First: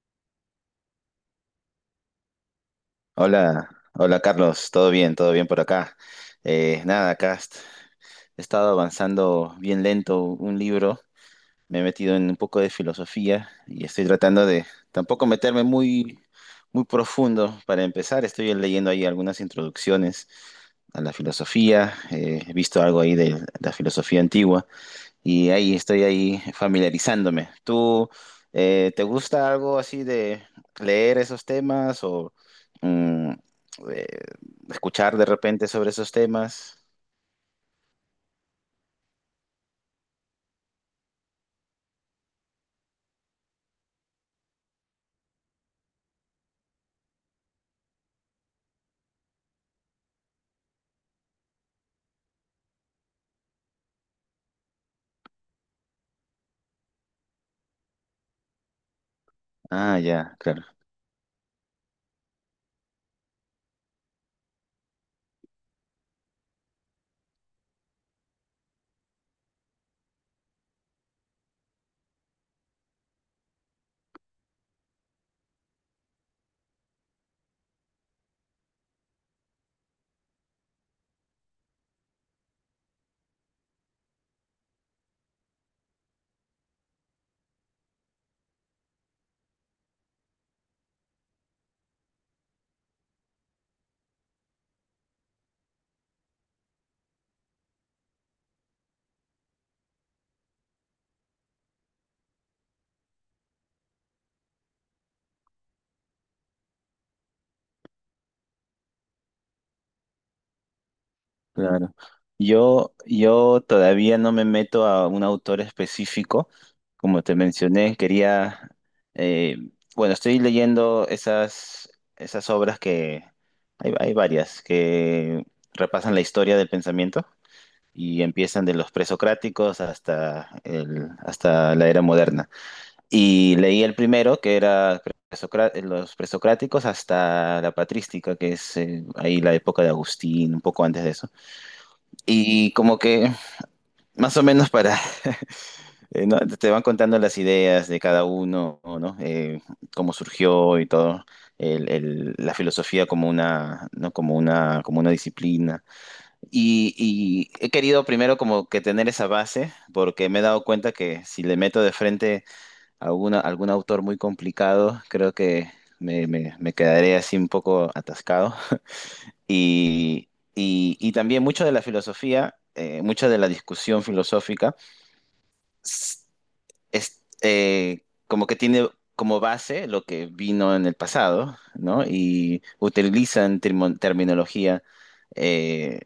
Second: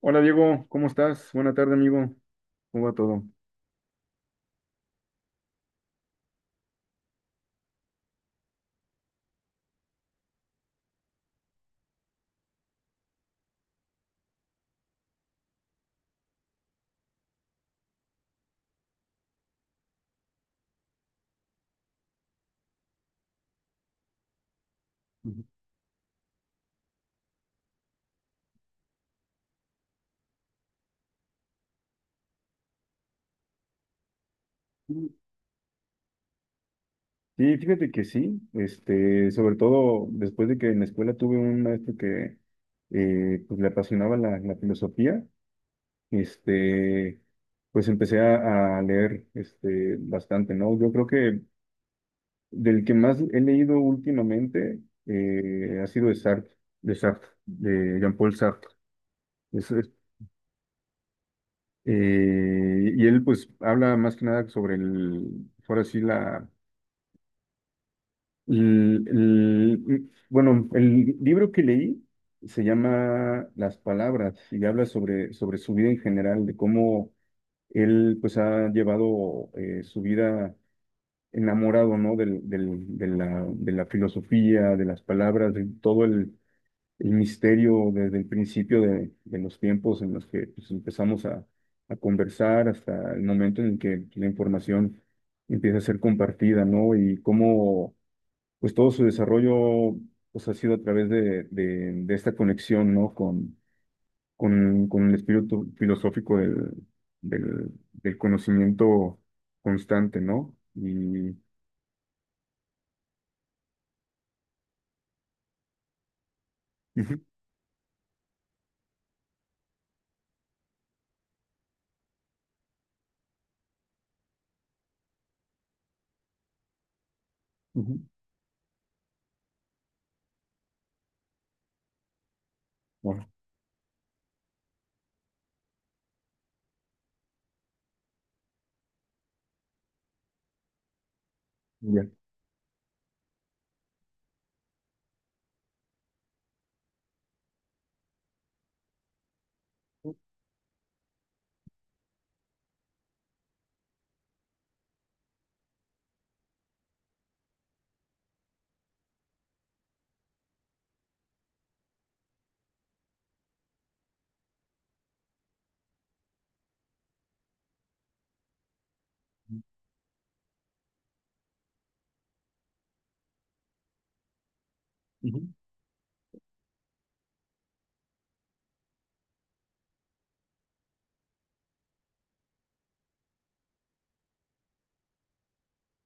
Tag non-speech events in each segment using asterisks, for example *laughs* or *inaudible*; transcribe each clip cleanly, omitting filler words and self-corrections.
Hola Diego, ¿cómo estás? Buena tarde, amigo. ¿Cómo va todo? Hola, hola Carlos, todo bien por acá. Nada, acá he estado avanzando bien lento un libro. Me he metido en un poco de filosofía y estoy tratando de tampoco meterme muy profundo. Para empezar, estoy leyendo ahí algunas introducciones a la filosofía. He visto algo ahí de la filosofía antigua. Ujú. Y ahí estoy ahí familiarizándome. ¿Tú te gusta algo así de leer esos temas o mm, eh, escuchar de repente sobre esos temas? Sí, fíjate que sí, este, sobre todo después de que en la escuela tuve un maestro que pues, le apasionaba la filosofía, este, pues empecé a leer este, bastante, ¿no? Yo creo que del que más he leído últimamente ha sido de Sartre, de Jean-Paul Sartre. Eso es. Ah, ya, claro, Y él pues habla más que nada sobre el, ahora sí, la bueno, el libro que leí se llama Las palabras y habla sobre su vida en general, de cómo él pues ha llevado su vida enamorado, ¿no? De la filosofía, de las palabras, de todo el misterio desde el principio de los tiempos en los que pues, empezamos a conversar hasta el momento en el que la información empieza a ser compartida, ¿no? Y cómo pues todo su desarrollo pues, ha sido a través de esta conexión, ¿no? Con el espíritu filosófico del conocimiento constante, ¿no? Y... claro. Yo todavía no me meto a un autor específico. Ujú. Como te mencioné, eh, bueno, estoy leyendo esas obras que... Hay varias que repasan la historia del pensamiento. Ujú. Y empiezan de los presocráticos hasta la era moderna. Ah, Y leí el primero, que era los presocráticos hasta la patrística, que es ahí la época de Agustín, un poco antes de eso. ya. Y como que más o menos para... *laughs* ¿no? Te van contando las ideas de cada uno, ¿no? Cómo surgió y todo. La filosofía como una, ¿no? Como una disciplina. Y he querido primero como que tener esa base, porque me he dado cuenta que si le meto de frente a algún autor muy complicado, creo que me quedaré así un poco atascado. Y, y también mucho de la filosofía, mucha de la discusión filosófica, Ujú. s- es, como que tiene como base lo que vino en el pasado, ¿no? Y utilizan terminología eh,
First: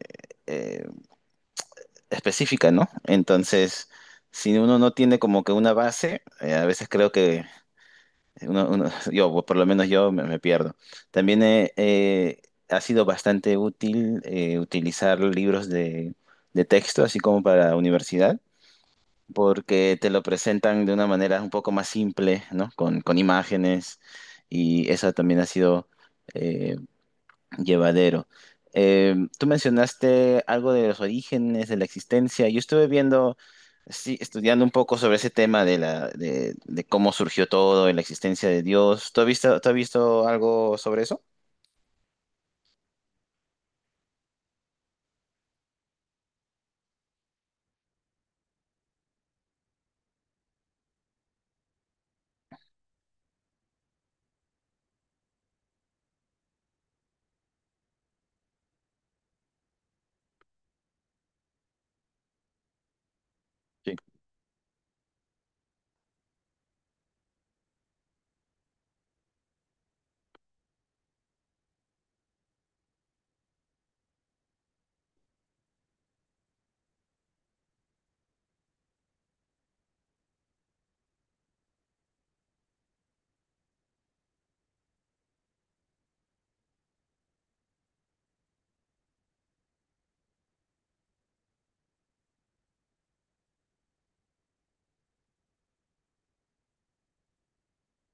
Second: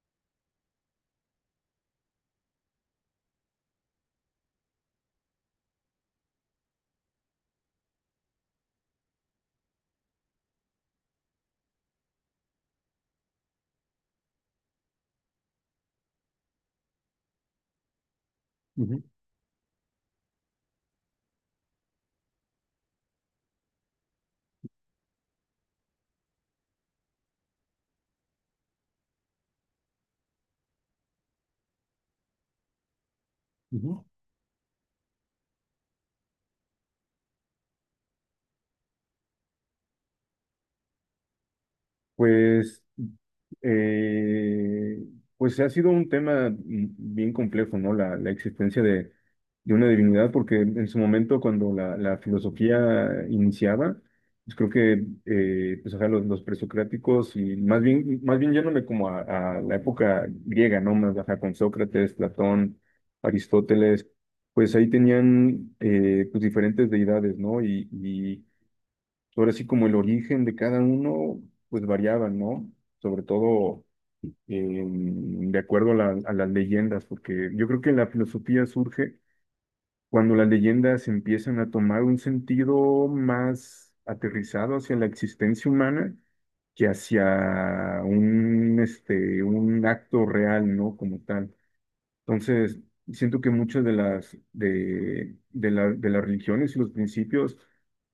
eh, específica, ¿no? Entonces, si uno no tiene como que una base, a veces creo que *laughs* yo, o por lo menos yo, me pierdo. También ha sido bastante útil utilizar libros de texto, así como para la universidad, Ujú. porque te lo presentan de una manera un poco más simple, ¿no? Con imágenes, y eso también ha sido... eh, llevadero. Tú mencionaste algo de los orígenes, de la existencia. Yo estuve viendo, Ujú. sí, estudiando un poco sobre ese tema de de cómo surgió todo, y la existencia de Dios. Tú has visto algo sobre eso? Pues, eh, pues ha sido un tema bien complejo, ¿no? La existencia de una divinidad, porque en su momento cuando la filosofía iniciaba, pues creo que pues, ajá, los presocráticos y más bien yéndome como a la época griega, ¿no? Más ajá, con Sócrates, Platón, Sí, Aristóteles, pues ahí tenían pues diferentes deidades, ¿no? Y ahora sí, como el origen de cada uno, pues variaba, ¿no? Sobre todo de acuerdo a, a las leyendas, porque yo creo que la filosofía surge cuando las leyendas empiezan a tomar un sentido más aterrizado hacia la existencia humana que hacia un acto real, ¿no? Como tal. Entonces, siento que muchas de las, de la- de las religiones y los principios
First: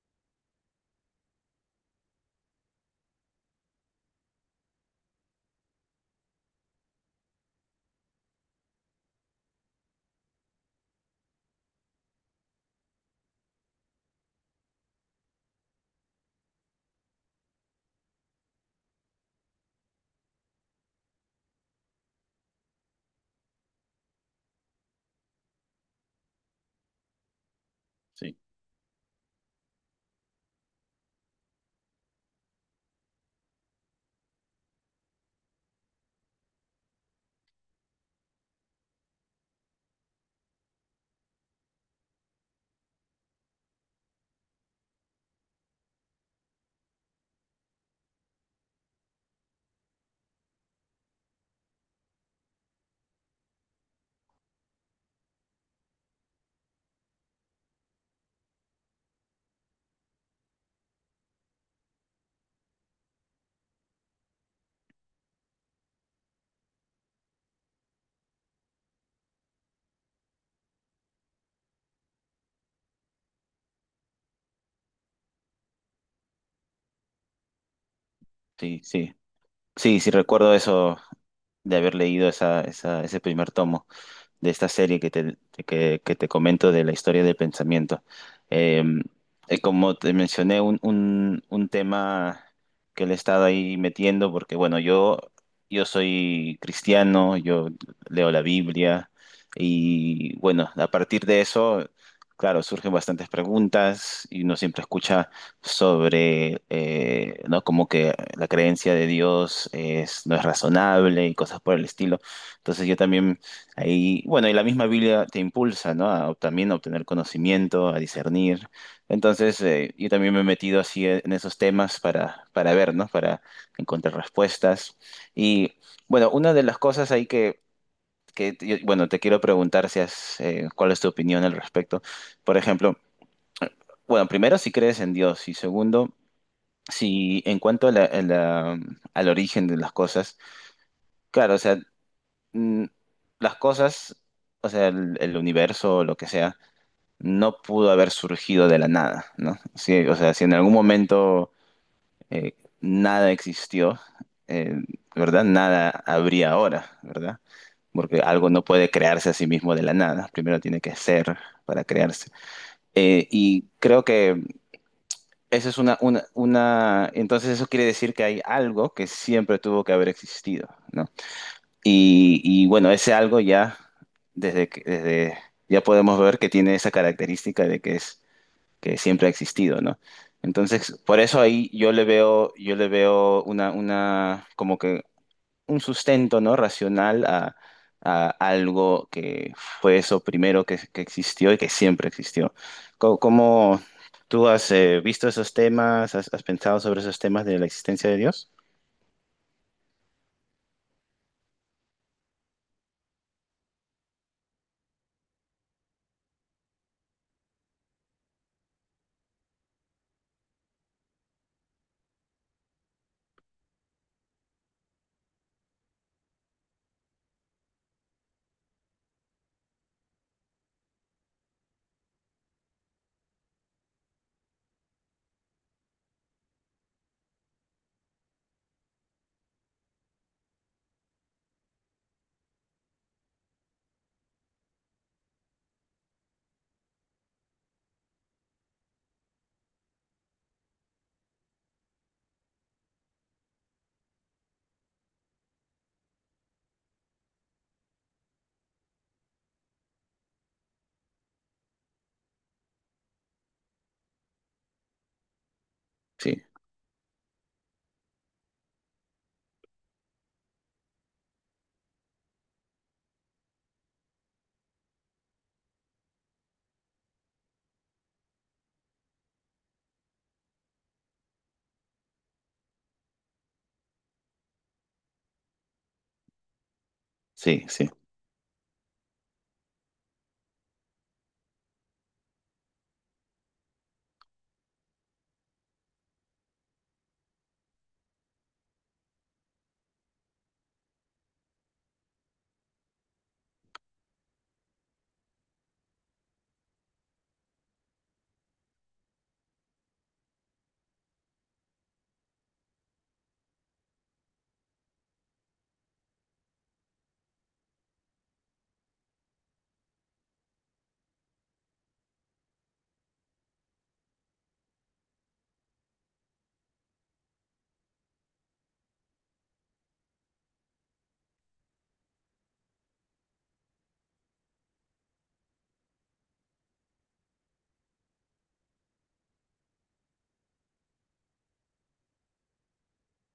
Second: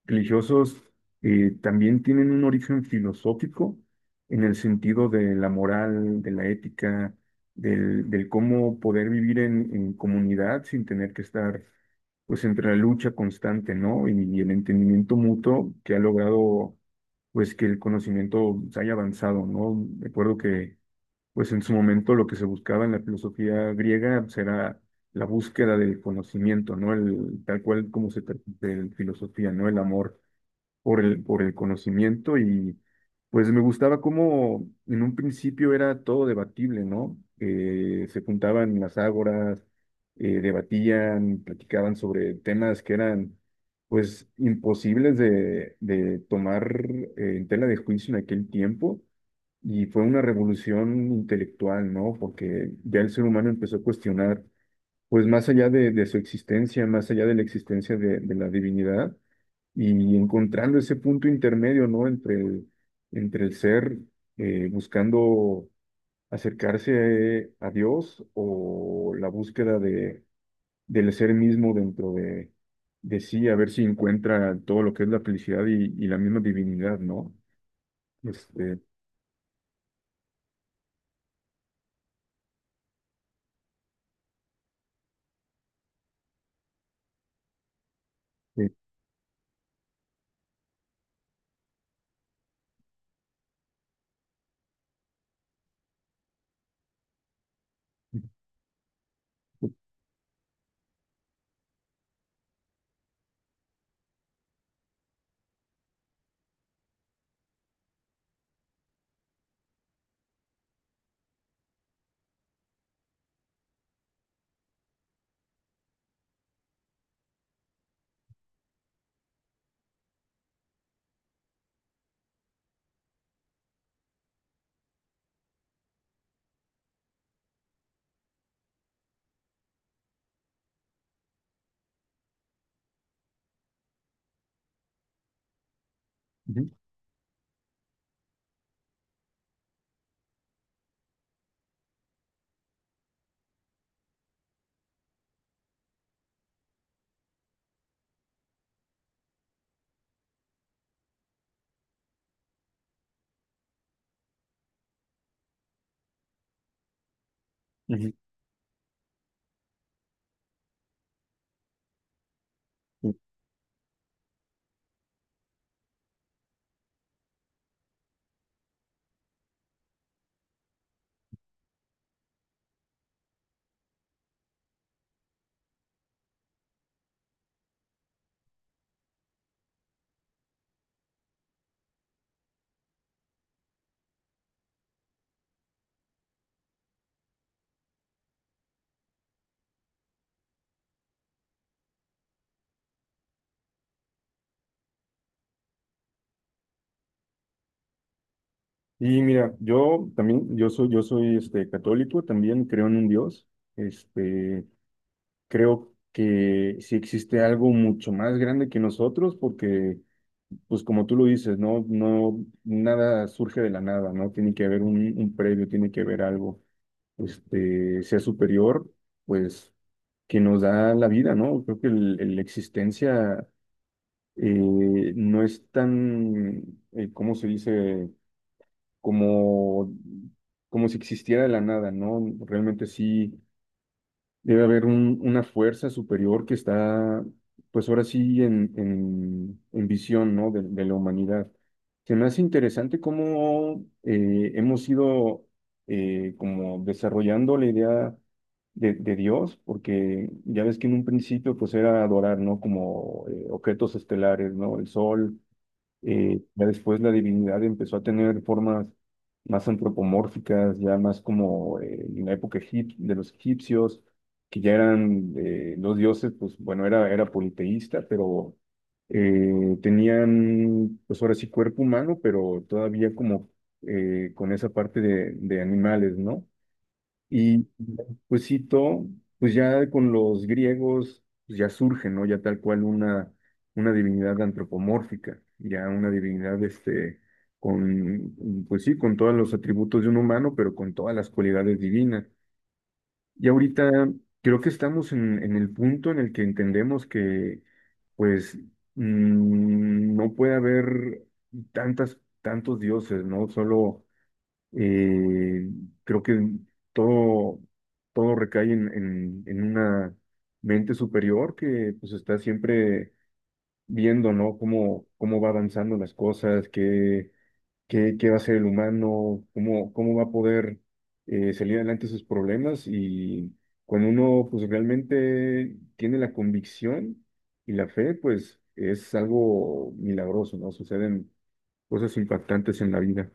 religiosos también tienen un origen filosófico en el sentido de la moral, de la ética, del cómo poder vivir en comunidad sin tener que estar pues entre la lucha constante, ¿no? Y el entendimiento mutuo que ha logrado pues que el conocimiento se haya avanzado, ¿no? Recuerdo que pues en su momento lo que se buscaba en la filosofía griega será la búsqueda del conocimiento, ¿no? El, tal cual como se sí. De filosofía, ¿no? El amor por el conocimiento y pues me gustaba cómo en un principio era todo debatible, ¿no? Se juntaban en las ágoras, debatían, platicaban sobre temas que eran pues imposibles de tomar en tela de juicio en aquel tiempo y fue una revolución intelectual, ¿no? Porque ya el ser humano empezó a cuestionar pues más allá de su existencia, más allá de la existencia de la divinidad, y encontrando ese punto intermedio, ¿no? Entre el ser buscando acercarse a Dios o la búsqueda del ser mismo dentro de sí, a ver si encuentra todo lo que es la felicidad y la misma divinidad, ¿no? Este, Sí, sí. Sí, sí recuerdo eso de haber leído ese primer tomo de esta serie que te comento de la historia del pensamiento. eh, Eh, Como te mencioné, un tema que le he estado ahí metiendo, porque bueno, yo soy cristiano, yo leo la Biblia y bueno, a partir de eso, claro, surgen bastantes preguntas y uno siempre escucha sobre, ¿no? Como que la creencia de Dios es, no es razonable y cosas por el estilo. Entonces yo también ahí, bueno, y la misma Biblia te impulsa, ¿no? A, también a obtener conocimiento, a discernir. Entonces, yo también me he metido así en esos temas para ver, ¿no? Para encontrar respuestas. Y bueno, una de las cosas ahí bueno, te quiero preguntar si has, cuál es tu opinión al respecto. Por ejemplo, bueno, primero, si crees en Dios y segundo, Ujú, si en cuanto a al origen de las cosas, claro, o sea, mm, las cosas, o sea, el universo, lo que sea, no pudo haber surgido de la nada, ¿no? Sí, o sea, si en algún momento nada existió, eh, ¿verdad? Nada habría ahora, ¿verdad? ujú, Porque algo no puede crearse a sí mismo de la nada, primero tiene que ser para crearse. ujú. Y creo que eso es entonces eso quiere decir que hay algo que siempre tuvo que haber existido, ¿no? Y bueno, ese algo ya, desde... ya podemos ver que tiene esa característica de que es, que siempre ha existido, ¿no? Entonces, por eso ahí yo le veo como que un sustento, ¿no? Racional a algo que fue eso primero que existió y que siempre existió. ¿Cómo, tú has visto esos temas? ¿Has, has pensado sobre esos temas de la existencia de Dios? Y mira, yo también, yo soy este, católico, también creo en un Dios. Este, creo que sí existe algo mucho más grande que nosotros, porque, pues como tú lo dices, no, no, nada surge de la nada, ¿no? Tiene que haber un previo, tiene que haber algo. Este, sea superior, pues que nos da la vida, ¿no? Creo que la existencia no es tan, ¿cómo se dice? Como, como si existiera de la nada, ¿no? Realmente sí debe haber una fuerza superior que está, pues ahora sí, en visión, ¿no? De la humanidad. Se me hace interesante cómo hemos ido como desarrollando la idea de Dios, porque ya ves que en un principio pues era adorar, ¿no? Como objetos estelares, ¿no? El sol, Sí, ya después la divinidad empezó a tener formas más antropomórficas, ya más como en la época de los egipcios, que ya eran los dioses, pues bueno, era politeísta, pero tenían, pues ahora sí, cuerpo humano, pero todavía como con esa parte de animales, ¿no? sí, Y sí. pues sí todo pues ya con los griegos pues, ya surge, ¿no? Ya tal cual una divinidad antropomórfica, ya una divinidad este, con, pues sí, con todos los atributos de un humano, pero con todas las cualidades divinas. Y ahorita creo que estamos en el punto en el que entendemos que pues no puede haber tantos dioses, ¿no? Solo eh, creo que todo, todo recae en una mente superior que pues está siempre viendo, ¿no? Cómo va avanzando las cosas, qué va a ser el humano, cómo va a poder salir adelante sus problemas y cuando uno pues realmente tiene la convicción y la fe, pues es algo milagroso, ¿no? Suceden cosas impactantes en la vida.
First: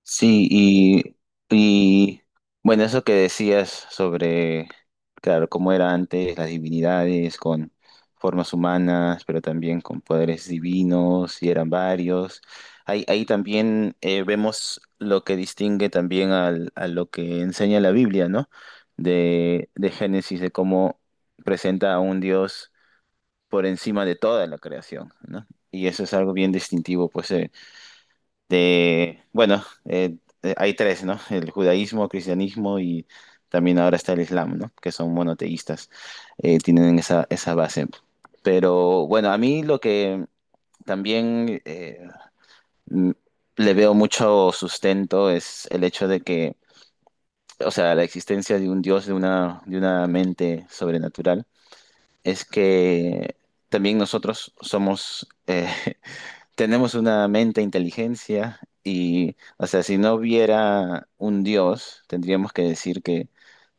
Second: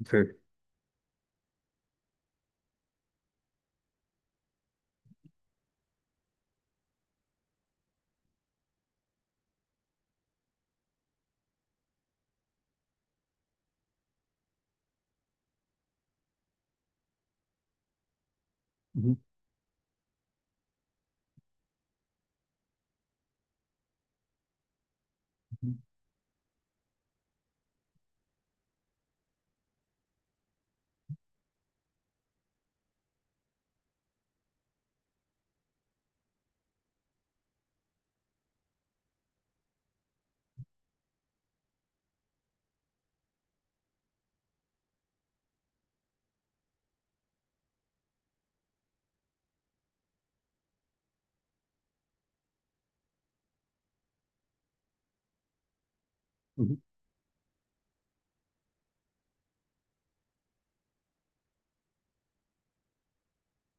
Entonces, Sí, y bueno, eso que decías sobre, claro, cómo era antes las divinidades con formas humanas, pero también con poderes divinos, y eran varios. Ahí, ahí también vemos lo que distingue también a lo que enseña la Biblia, ¿no? ujú, De Génesis, de cómo presenta a un Dios por encima de toda la creación, ¿no? ujú, Y eso es algo bien distintivo, pues, de, bueno, eh, hay tres, ¿no? El judaísmo, cristianismo y también ahora está el islam, ¿no? Que son monoteístas, tienen esa base. Pero bueno, a mí lo que también m- le veo mucho sustento es el hecho de que, o sea, la existencia de un Dios, de de una mente sobrenatural, es que también nosotros somos... *laughs* ujú. tenemos una mente, e inteligencia, y, o sea, si no hubiera un Dios, tendríamos que decir que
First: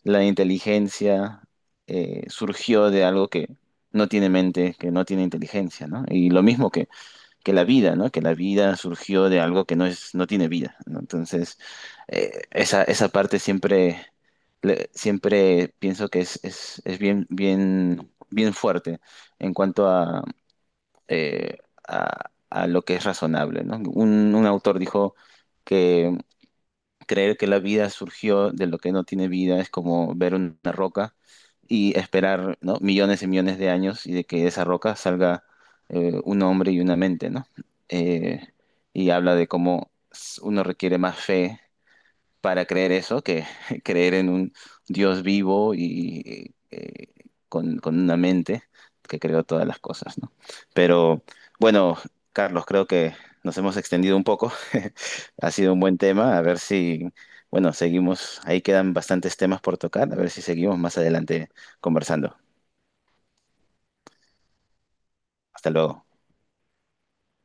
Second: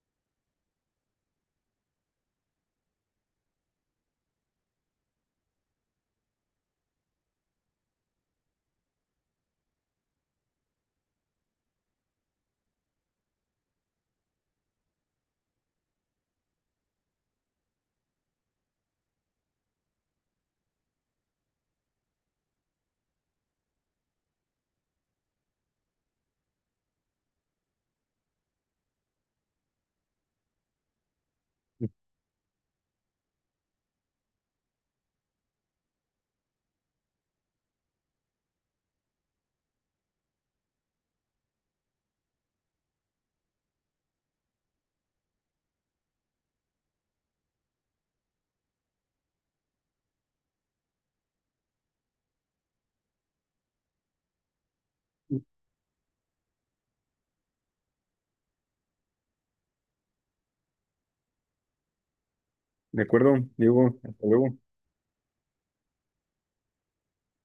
la inteligencia surgió de algo que no tiene mente, que no tiene inteligencia, ¿no? Y lo mismo que la vida, ¿no? Que la vida surgió de algo que no es, no tiene vida, ¿no? Entonces, esa, esa parte siempre, siempre pienso que es bien, bien, bien fuerte en cuanto a eh, a lo que es razonable, ¿no? Un autor dijo que creer que la vida surgió de lo que no tiene vida es como ver una roca y esperar, ¿no? Millones y millones de años y de que de esa roca salga un hombre y una mente, ¿no? Eh, y habla de cómo uno requiere más fe para creer eso, que *laughs* creer en un Dios vivo y con una mente que creó todas las cosas, ¿no? Pero bueno, Carlos, creo que nos hemos extendido un poco. *laughs* Ha sido un buen tema. A ver si, bueno, seguimos. Ahí quedan bastantes temas por tocar. A ver si seguimos más adelante conversando. De acuerdo, Diego, hasta luego. Hasta luego.